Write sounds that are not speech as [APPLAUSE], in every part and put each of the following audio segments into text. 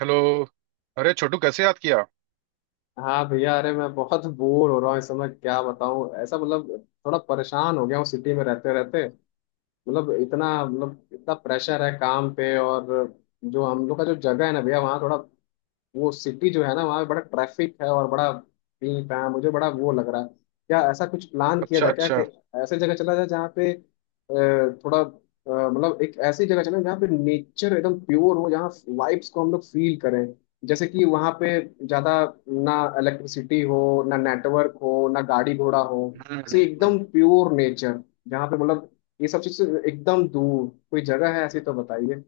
Hello. अरे छोटू, कैसे याद किया? हाँ भैया, अरे मैं बहुत बोर हो रहा हूँ इस समय। क्या बताऊँ, ऐसा मतलब थोड़ा परेशान हो गया हूँ सिटी में रहते रहते। मतलब इतना प्रेशर है काम पे। और जो हम लोग का जो जगह है ना भैया, वहाँ थोड़ा वो सिटी जो है ना, वहाँ पे बड़ा ट्रैफिक है और बड़ा पी पा मुझे बड़ा वो लग रहा है। क्या ऐसा कुछ प्लान किया अच्छा, जाए क्या कि अच्छा। ऐसे जगह चला जाए जहाँ पे मतलब एक ऐसी जगह चले जहाँ पे नेचर एकदम प्योर हो, जहाँ वाइब्स को हम लोग फील करें। जैसे कि वहाँ पे ज्यादा ना इलेक्ट्रिसिटी हो, ना नेटवर्क हो, ना गाड़ी घोड़ा हो। हम्म से हम्म, हम्म। एकदम प्योर नेचर, जहाँ पे मतलब ये सब चीज से एकदम दूर कोई जगह है ऐसी तो बताइए।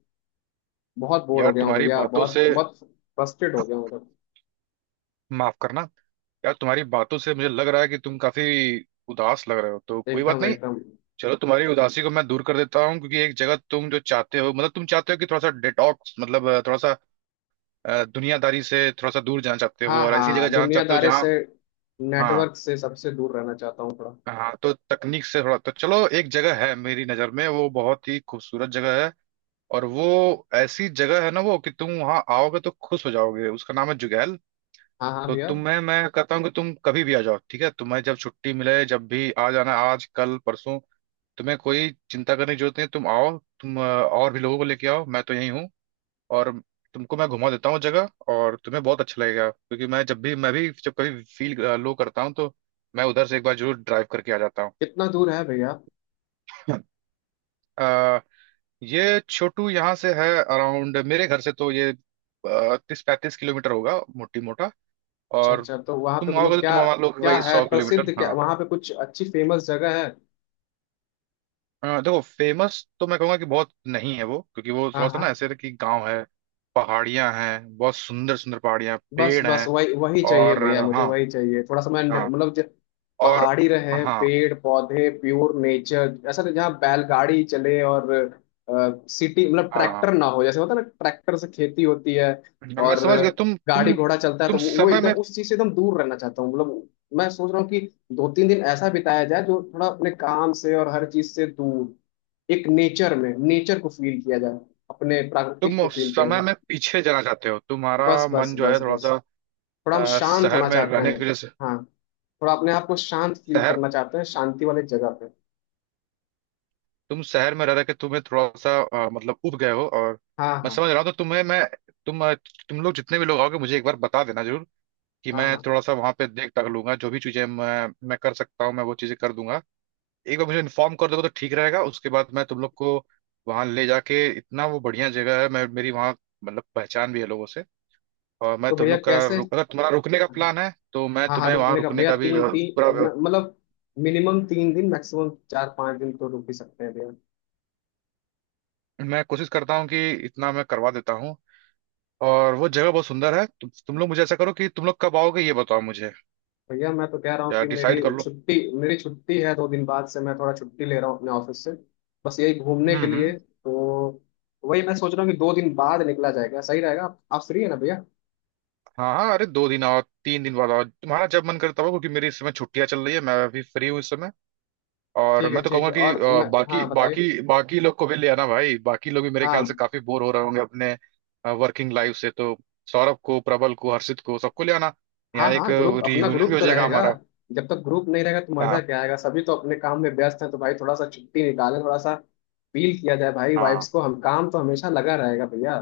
बहुत बोर हो यार, गया हूँ तुम्हारी भैया, बातों बहुत से बहुत फ्रस्ट्रेट हो गया हूँ मतलब। माफ करना, यार तुम्हारी बातों से मुझे लग रहा है कि तुम काफी उदास लग रहे हो, तो कोई बात एकदम नहीं। एकदम। चलो, तुम्हारी उदासी को मैं दूर कर देता हूँ, क्योंकि एक जगह, तुम जो चाहते हो, मतलब तुम चाहते हो कि थोड़ा सा डिटॉक्स, मतलब थोड़ा सा दुनियादारी से थोड़ा सा दूर जाना चाहते हो हाँ और ऐसी जगह हाँ, जाना चाहते हो दुनियादारी जहाँ, से, हाँ नेटवर्क से सबसे दूर रहना चाहता हूँ थोड़ा। हाँ, तो तकनीक से थोड़ा, तो चलो, एक जगह है मेरी नज़र में, वो बहुत ही खूबसूरत जगह है, और वो ऐसी जगह है ना वो, कि तुम वहां आओगे तो खुश हो जाओगे। उसका नाम है जुगैल। हाँ हाँ तो भैया। तुम्हें मैं कहता हूँ कि तुम कभी भी आ जाओ, ठीक है? तुम्हें जब छुट्टी मिले, जब भी आ जाना, आज कल परसों। तुम्हें कोई चिंता करने की जरूरत नहीं है। तुम आओ, तुम और भी लोगों को लेके आओ। मैं तो यही हूँ, और तुमको मैं घुमा देता हूँ जगह, और तुम्हें बहुत अच्छा लगेगा, क्योंकि मैं जब भी, मैं भी जब कभी फील लो करता हूँ तो मैं उधर से एक बार जरूर ड्राइव करके आ जाता कितना दूर है भैया? हूँ। [LAUGHS] ये छोटू, यहाँ से है अराउंड, मेरे घर से तो ये 30-35 किलोमीटर होगा, मोटी मोटा। अच्छा और अच्छा, तो वहाँ पे तुम आओगे मतलब तो तुम क्या, मान लो कि क्या भाई है 100 किलोमीटर। प्रसिद्ध? क्या हाँ, वहाँ पे कुछ अच्छी फेमस जगह है? देखो, फेमस तो मैं कहूँगा कि बहुत नहीं है वो, क्योंकि वो हाँ थोड़ा सा ना हाँ। ऐसे है कि गांव है, पहाड़ियाँ हैं, बहुत सुंदर सुंदर पहाड़ियाँ, बस पेड़ बस हैं। वही वही चाहिए और भैया, मुझे हाँ, वही चाहिए थोड़ा सा। मैं न- हाँ, मतलब जो और पहाड़ी रहे, हाँ, पेड़ पौधे, प्योर नेचर, ऐसा नहीं जहाँ बैलगाड़ी चले और सिटी मतलब हाँ, हाँ। ट्रैक्टर ना हो। जैसे होता है ना ट्रैक्टर से खेती होती है मैं और समझ गया। तुम गाड़ी तुम घोड़ा चलता है, तुम तो वो समय एकदम में, उस चीज से एकदम दूर रहना चाहता हूँ मतलब। मैं सोच रहा हूँ कि 2-3 दिन ऐसा बिताया जाए जो थोड़ा अपने काम से और हर चीज से दूर एक नेचर में नेचर को फील किया जाए, अपने तुम प्राकृतिक को फील किया समय जाए। में पीछे जाना चाहते हो, बस तुम्हारा बस मन जो है बस थोड़ा बस, सा थोड़ा हम शांत शहर होना में चाहते रहने हैं। की वजह से। हाँ, थोड़ा अपने आप को शांत फील शहर, करना चाहते हैं, शांति वाली जगह पे। तुम शहर में रह रह के तुम्हें थोड़ा सा मतलब उब गए हो, और हाँ मैं हाँ। समझ रहा हूँ। तो तुम्हें मैं, तुम तुम लोग जितने भी लोग आओगे, मुझे एक बार बता देना जरूर, कि हाँ मैं हाँ, थोड़ा सा वहां पे देख टक लूंगा। जो भी चीजें मैं कर सकता हूँ, मैं वो चीजें कर दूंगा। एक बार मुझे इन्फॉर्म कर दोगे तो ठीक रहेगा। उसके बाद मैं तुम लोग को वहां ले जाके, इतना वो बढ़िया जगह है, मैं, मेरी वहाँ मतलब पहचान भी है लोगों से। और मैं तो तुम भैया लोग का कैसे। रुक, अगर तुम्हारा रुकने का हाँ, प्लान है तो मैं हाँ हाँ, तुम्हें वहां रुकने का रुकने भैया का भी तीन तीन पूरा म- मतलब मिनिमम 3 दिन, मैक्सिमम 4-5 दिन तो रुक ही सकते हैं भैया। मैं कोशिश करता हूँ कि इतना मैं करवा देता हूँ। और वो जगह बहुत सुंदर है। तुम लोग, मुझे ऐसा करो कि तुम लोग कब आओगे ये बताओ मुझे, भैया मैं तो कह रहा हूँ या कि मेरी डिसाइड कर लो। छुट्टी, मेरी छुट्टी है, 2 दिन बाद से मैं थोड़ा छुट्टी ले रहा हूँ अपने ऑफिस से, बस यही घूमने हम्म के लिए। हम्म तो वही मैं सोच रहा हूँ कि 2 दिन बाद निकला जाएगा, सही रहेगा। आप फ्री है ना भैया? हाँ हाँ, अरे 2 दिन आओ, 3 दिन बाद आओ, तुम्हारा जब मन करे तब आओ, क्योंकि मेरी इस समय छुट्टियां चल रही है, मैं अभी फ्री हूँ इस समय। और ठीक मैं है तो ठीक कहूंगा है। कि और मैं, बाकी हाँ बताइए। बाकी बाकी लोग को भी ले आना भाई। बाकी लोग भी मेरे हाँ ख्याल से काफी बोर हो रहे होंगे अपने वर्किंग लाइफ से। तो सौरभ को, प्रबल को, हर्षित को, सबको ले आना। हाँ। यहाँ एक हाँ, ग्रुप, अपना रियूनियन भी ग्रुप हो तो जाएगा रहेगा। हमारा। जब तक ग्रुप नहीं रहेगा तो मजा हाँ, क्या आएगा? सभी तो अपने काम में व्यस्त हैं, तो भाई थोड़ा सा छुट्टी निकालें, थोड़ा सा फील किया जाए भाई हाँ, वाइब्स को हम। काम तो हमेशा लगा रहेगा भैया,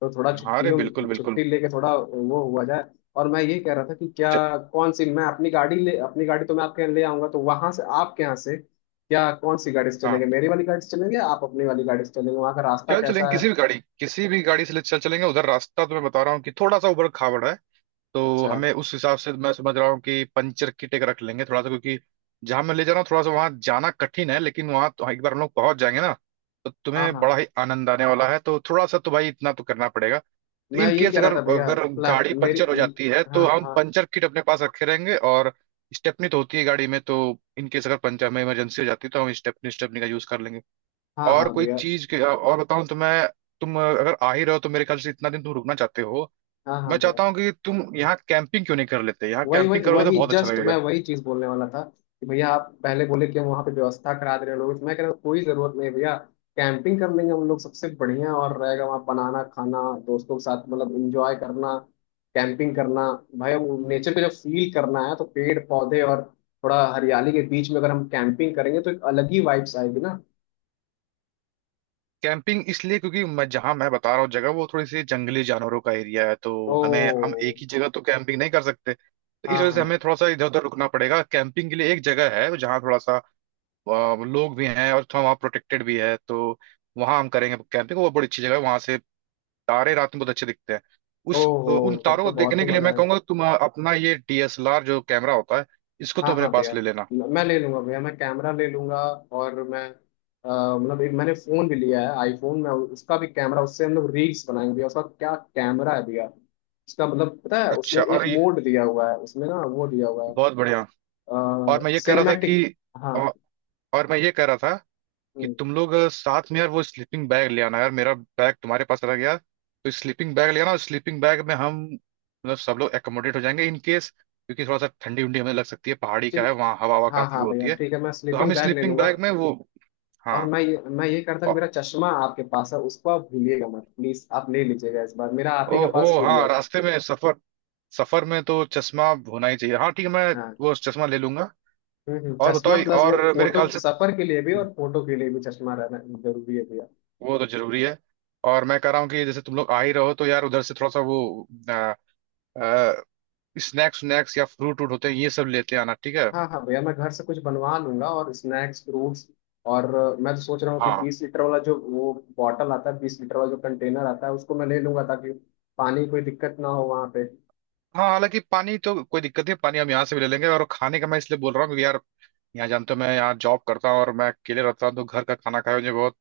तो थोड़ा हाँ। अरे बिल्कुल, छुट्टियों, बिल्कुल। छुट्टी लेके थोड़ा वो हुआ जाए। और मैं ये कह रहा था कि च- क्या कौन सी, मैं अपनी गाड़ी ले, अपनी गाड़ी तो मैं आपके यहाँ ले आऊंगा, तो वहां से, आपके यहाँ से क्या कौन सी गाड़ी से हाँ, चलेंगे? मेरी वाली गाड़ी से चलेंगे या आप अपनी वाली गाड़ी से चलेंगे? वहां का रास्ता चल चलेंगे कैसा है? किसी भी गाड़ी, किसी भी गाड़ी से चल चलेंगे उधर। रास्ता तो मैं बता रहा हूँ कि थोड़ा सा उबड़ खाबड़ है, तो अच्छा। हमें उस हिसाब से, मैं समझ रहा हूँ कि पंचर किट एक रख लेंगे थोड़ा सा, क्योंकि जहां मैं ले जा रहा हूँ थोड़ा सा, वहां जाना कठिन है। लेकिन वहां तो एक बार हम लोग पहुंच जाएंगे ना, तो हाँ तुम्हें हाँ। बड़ा ही आनंद आने वाला है। तो थोड़ा सा तो भाई इतना तो करना पड़ेगा। तो मैं इन ये केस कह रहा अगर, था भैया, प्लान गाड़ी मेरी। पंचर हो जाती है, हाँ तो हम हाँ। पंचर किट अपने पास रखे रहेंगे। और स्टेपनी तो होती है गाड़ी में, तो इन केस अगर पंचर में इमरजेंसी हो जाती है, तो हम स्टेपनी स्टेपनी का यूज कर लेंगे। हाँ और हाँ कोई भैया। चीज के और बताऊं तो मैं, तुम अगर आ ही रहो तो मेरे ख्याल से इतना दिन तुम रुकना चाहते हो, हाँ मैं हाँ भैया। चाहता हूँ कि तुम यहाँ कैंपिंग क्यों नहीं कर लेते। यहाँ वही कैंपिंग वही करोगे तो वही, बहुत अच्छा जस्ट मैं लगेगा। वही चीज बोलने वाला था कि भैया आप पहले बोले कि हम वहाँ पे व्यवस्था करा दे रहे हैं लोगों से। मैं कह रहा हूँ कोई जरूरत नहीं भैया, कैंपिंग कर लेंगे हम लोग, सबसे बढ़िया और रहेगा वहाँ। बनाना खाना दोस्तों के साथ, मतलब इंजॉय करना, कैंपिंग करना भाई। नेचर को जब फील करना है तो पेड़ पौधे और थोड़ा हरियाली के बीच में अगर हम कैंपिंग करेंगे तो एक अलग ही वाइब्स आएगी ना। कैंपिंग इसलिए, क्योंकि मैं जहां मैं बता रहा हूँ जगह, वो थोड़ी सी जंगली जानवरों का एरिया है। तो ओ। हमें, हम एक ही जगह तो कैंपिंग नहीं कर सकते, तो इस हाँ वजह से हमें हाँ। थोड़ा सा इधर उधर रुकना पड़ेगा। कैंपिंग के लिए एक जगह है जहाँ थोड़ा सा लोग भी हैं और थोड़ा वहाँ प्रोटेक्टेड भी है। तो वहाँ हम करेंगे कैंपिंग। वो बड़ी अच्छी जगह है। वहां से तारे रात में बहुत अच्छे दिखते हैं। उस ओहो, उन तब तारों तो को बहुत देखने ही के लिए मजा मैं आएगा। कहूंगा, तुम अपना ये डीएसएलआर जो कैमरा होता है इसको हाँ तुम अपने हाँ भैया, पास ले लेना। मैं ले लूंगा भैया, मैं कैमरा ले लूंगा। और मैं, मतलब एक मैंने फोन भी लिया है आईफोन, में उसका भी कैमरा, उससे हम लोग रील्स बनाएंगे भैया। उसका क्या कैमरा है भैया, उसका मतलब पता है उसमें अच्छा, एक और ये मोड दिया हुआ है, उसमें ना वो दिया हुआ है, बहुत बढ़िया। और मैं ये कह रहा था सिनेमेटिक। कि, हाँ। औ- और मैं ये कह रहा था कि हम्म, तुम लोग साथ में यार वो स्लीपिंग बैग ले आना यार, मेरा बैग तुम्हारे पास रह गया, तो स्लीपिंग बैग ले आना। और स्लीपिंग बैग में हम मतलब सब लोग एकोमोडेट हो जाएंगे इन केस, क्योंकि थोड़ा सा ठंडी उंडी हमें लग सकती है, पहाड़ी का है ठीक। वहाँ, हवा हवा हाँ काफी हाँ होती भैया है। ठीक है, मैं तो हम स्लीपिंग बैग ले स्लीपिंग लूंगा। बैग में वो, हाँ। और मैं ये, मैं ये करता कि ओ- मेरा चश्मा आपके पास है, उसको आप भूलिएगा मत प्लीज, आप ले लीजिएगा। इस बार मेरा आप ही के ओहो, पास छूट हाँ, गया था। रास्ते में सफर, सफर में तो चश्मा होना ही चाहिए। हाँ ठीक है, मैं हाँ। वो चश्मा ले लूंगा। और चश्मा बताओ, प्लस वो और मेरे फोटो, ख्याल से सफर के लिए भी और फोटो के लिए भी चश्मा रहना जरूरी है भैया। वो तो जरूरी है। और मैं कह रहा हूँ कि जैसे तुम लोग आ ही रहो तो यार उधर से थोड़ा सा वो स्नैक्स स्नैक्स या फ्रूट व्रूट होते हैं, ये सब लेते आना, ठीक है। हाँ हाँ भैया, मैं घर से कुछ बनवा लूंगा और स्नैक्स फ्रूट्स। और मैं तो सोच रहा हूँ कि हाँ 20 लीटर वाला जो वो बॉटल आता है, 20 लीटर वाला जो कंटेनर आता है, उसको मैं ले लूंगा ताकि पानी की कोई दिक्कत ना हो वहाँ पे। हाँ, हालांकि पानी तो कोई दिक्कत नहीं, पानी हम यहाँ से भी ले लेंगे। और खाने का मैं इसलिए बोल रहा हूँ क्योंकि यार, यहाँ जानते हो मैं यहाँ जॉब करता हूँ, और मैं अकेले रहता हूँ, तो घर का खाना खाए मुझे बहुत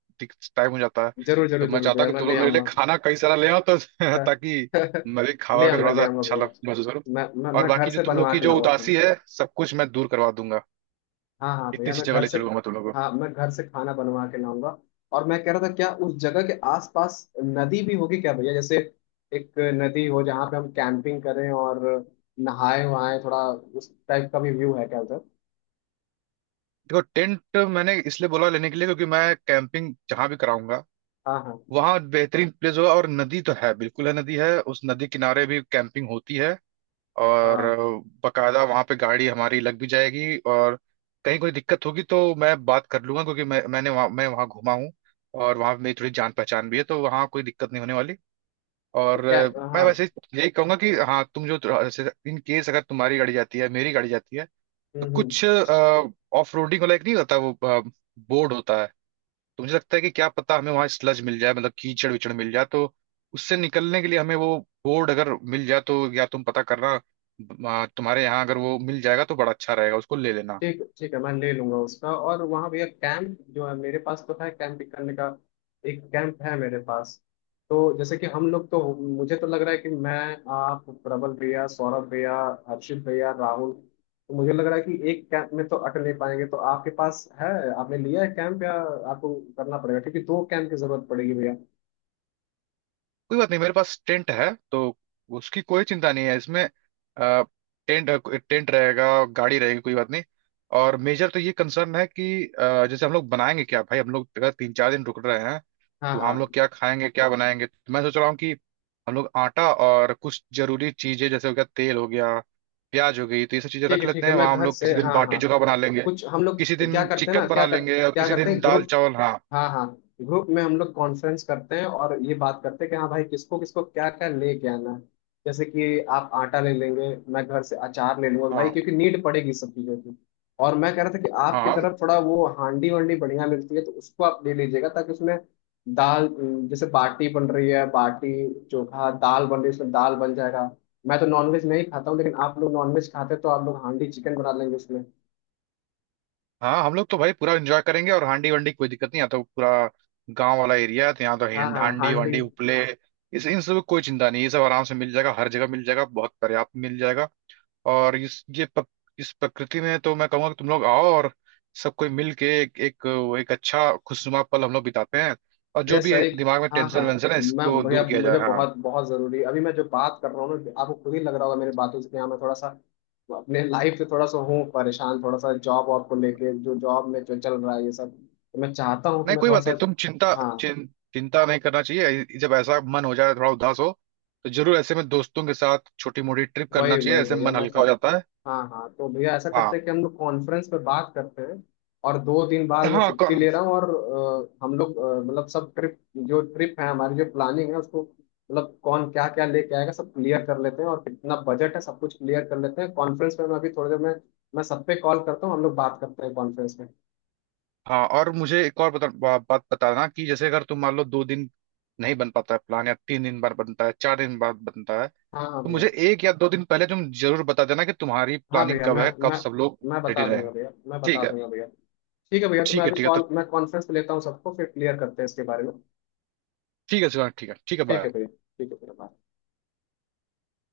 टाइम हो जाता है। जरूर तो जरूर मैं जरूर चाहता भैया, हूँ कि मैं तुम ले लोग मेरे लिए आऊंगा। खाना कई सारा ले आओ तो [LAUGHS] हाँ, ताकि [LAUGHS] मैं भी खावा के थोड़ा ले सा आऊंगा अच्छा लग भैया, महसूस करूँ। मैं मैं और मैं घर बाकी जो से तुम लोग बनवा की के जो लाऊंगा। उदासी है सब कुछ मैं दूर करवा दूंगा। हाँ हाँ भैया इतनी सी मैं जगह घर ले से, चलूंगा मैं तुम लोगों को। हाँ मैं घर से खाना बनवा के लाऊंगा। और मैं कह रहा था, क्या उस जगह के आसपास नदी भी होगी क्या भैया? जैसे एक नदी हो जहाँ पे हम कैंपिंग करें और नहाए वहाए, थोड़ा उस टाइप का भी व्यू है क्या उधर? देखो, टेंट मैंने इसलिए बोला लेने के लिए क्योंकि मैं कैंपिंग जहाँ भी कराऊंगा हाँ हाँ। वहाँ बेहतरीन प्लेस होगा। और नदी तो है, बिल्कुल है, नदी है, उस नदी किनारे भी कैंपिंग होती है। और हाँ, बकायदा वहां पे गाड़ी हमारी लग भी जाएगी, और कहीं कोई दिक्कत होगी तो मैं बात कर लूंगा, क्योंकि मैंने वहाँ, मैं वहाँ घूमा हूँ, और वहाँ मेरी थोड़ी जान पहचान भी है, तो वहाँ कोई दिक्कत नहीं होने वाली। तो और क्या। मैं हाँ। वैसे यही कहूंगा कि, हाँ, तुम जो, इन केस अगर तुम्हारी गाड़ी जाती है, मेरी गाड़ी जाती है, तो कुछ हम्म। ऑफ रोडिंग वाला एक नहीं होता वो, बोर्ड होता है। तो मुझे लगता है कि क्या पता हमें वहां स्लज मिल जाए, मतलब कीचड़ विचड़ मिल जाए, तो उससे निकलने के लिए हमें वो बोर्ड अगर मिल जाए, तो, या तुम पता करना। तुम्हारे यहाँ अगर वो मिल जाएगा तो बड़ा अच्छा रहेगा, उसको ले लेना। ठीक, ठीक है, मैं ले लूंगा उसका। और वहाँ भैया कैंप जो है, मेरे पास तो है कैंप करने का, एक कैंप है मेरे पास। तो जैसे कि हम लोग तो, मुझे तो लग रहा है कि मैं, आप, प्रबल भैया, सौरभ भैया, हर्षित भैया, राहुल, तो मुझे लग रहा है कि एक कैंप में तो अटक नहीं पाएंगे, तो आपके पास है, आपने लिया है कैंप या आपको करना पड़ेगा, क्योंकि 2 कैंप की जरूरत पड़ेगी भैया। कोई बात नहीं, मेरे पास टेंट है तो उसकी कोई चिंता नहीं है। इसमें टेंट टेंट रहेगा, गाड़ी रहेगी, कोई बात नहीं। और मेजर तो ये कंसर्न है कि जैसे हम लोग बनाएंगे क्या भाई, हम लोग अगर 3-4 दिन रुक रहे हैं हाँ तो हम हाँ। लोग क्या खाएंगे, क्या बनाएंगे। तो मैं सोच रहा हूँ कि हम लोग आटा और कुछ जरूरी चीजें, जैसे हो गया तेल, हो गया प्याज, हो गई, तो ये सब चीजें ठीक रख है लेते ठीक है, हैं मैं वहां। हम घर लोग से, किसी दिन हाँ बाटी हाँ चोखा बना लेंगे, कुछ हम लोग किसी क्या दिन करते हैं ना, चिकन क्या बना कर, लेंगे, और क्या किसी करते दिन हैं दाल ग्रुप। चावल। हाँ, हाँ हाँ, ग्रुप में हम लोग कॉन्फ्रेंस करते हैं और ये बात करते हैं कि हाँ भाई किसको किसको क्या क्या लेके आना है। जैसे कि आप आटा ले लेंगे, मैं घर से अचार ले लूंगा भाई, हाँ, क्योंकि नीड पड़ेगी सब चीजों की। और मैं कह रहा था कि आपकी हाँ, तरफ थोड़ा वो हांडी वांडी बढ़िया मिलती है, तो उसको आप ले लीजिएगा ताकि उसमें दाल, जैसे बाटी बन रही है, बाटी चोखा, दाल बन रही है, उसमें दाल बन जाएगा। मैं तो नॉनवेज नहीं खाता हूँ, लेकिन आप लोग नॉनवेज खाते हैं तो आप लोग हांडी चिकन बना लेंगे उसमें। हाँ। हम लोग तो भाई पूरा एंजॉय करेंगे, और हांडी वंडी की कोई दिक्कत नहीं आता, तो पूरा गांव वाला एरिया है, तो यहाँ तो हाँ हाँ हांडी हांडी। वांडी, उपले, इस इन सब की कोई चिंता नहीं, ये सब आराम से मिल जाएगा, हर जगह मिल जाएगा, बहुत पर्याप्त मिल जाएगा। और इस प्रकृति में तो मैं कहूँगा कि तुम लोग आओ और सब कोई मिल के एक एक, एक अच्छा खुशनुमा पल हम लोग बिताते हैं, और भैया जो भी सही। दिमाग में हाँ हाँ, टेंशन वेंशन है मैं इसको भैया, दूर किया जाए। मुझे हाँ। बहुत बहुत जरूरी। अभी मैं जो बात कर रहा हूँ ना, आपको खुद ही लग रहा होगा मेरी बातों से कि हाँ, मैं थोड़ा सा अपने लाइफ से थोड़ा सा हूँ परेशान, थोड़ा सा जॉब वॉब को लेके, जो जॉब में जो चल रहा है ये सब, तो मैं चाहता हूँ कि नहीं मैं कोई थोड़ा बात सा। नहीं, तुम चिंता, हाँ। चिं, चिंता नहीं करना चाहिए। जब ऐसा मन हो जाए, थोड़ा उदास हो, तो जरूर ऐसे में दोस्तों के साथ छोटी मोटी ट्रिप वही करना चाहिए, वही ऐसे भैया, मन मैं हल्का चाह। हो जाता है। हाँ हाँ, तो भैया ऐसा करते हाँ हैं कि हम लोग कॉन्फ्रेंस पे बात करते हैं, और 2 दिन बाद मैं हाँ, छुट्टी कौन, ले रहा हूँ, और हम लोग मतलब सब ट्रिप, जो ट्रिप है हमारी, जो प्लानिंग है उसको, मतलब कौन क्या क्या लेके आएगा सब क्लियर कर लेते हैं, और कितना बजट है सब कुछ क्लियर कर लेते हैं कॉन्फ्रेंस में। मैं अभी थोड़ी देर में मैं सब पे कॉल करता हूँ, हम लोग बात करते हैं कॉन्फ्रेंस में। हाँ। और मुझे एक और बात बताना, कि जैसे अगर तुम मान लो 2 दिन नहीं बन पाता है प्लान, या 3 दिन बाद बनता है, 4 दिन बाद बनता है, हाँ हाँ तो मुझे भैया। 1 या 2 दिन पहले तुम जरूर बता देना कि तुम्हारी हाँ प्लानिंग भैया, कब है, कब सब लोग मैं रेडी बता रहे, दूंगा भैया, मैं बता ठीक है? दूंगा भैया। ठीक है भैया, तो मैं ठीक है, अभी ठीक है तो, कॉल, मैं कॉन्फ्रेंस पे लेता हूँ सबको, फिर क्लियर करते हैं इसके बारे में। ठीक है शिवांग, ठीक है ठीक है, ठीक है बाय। भैया, ठीक है भैया, bye।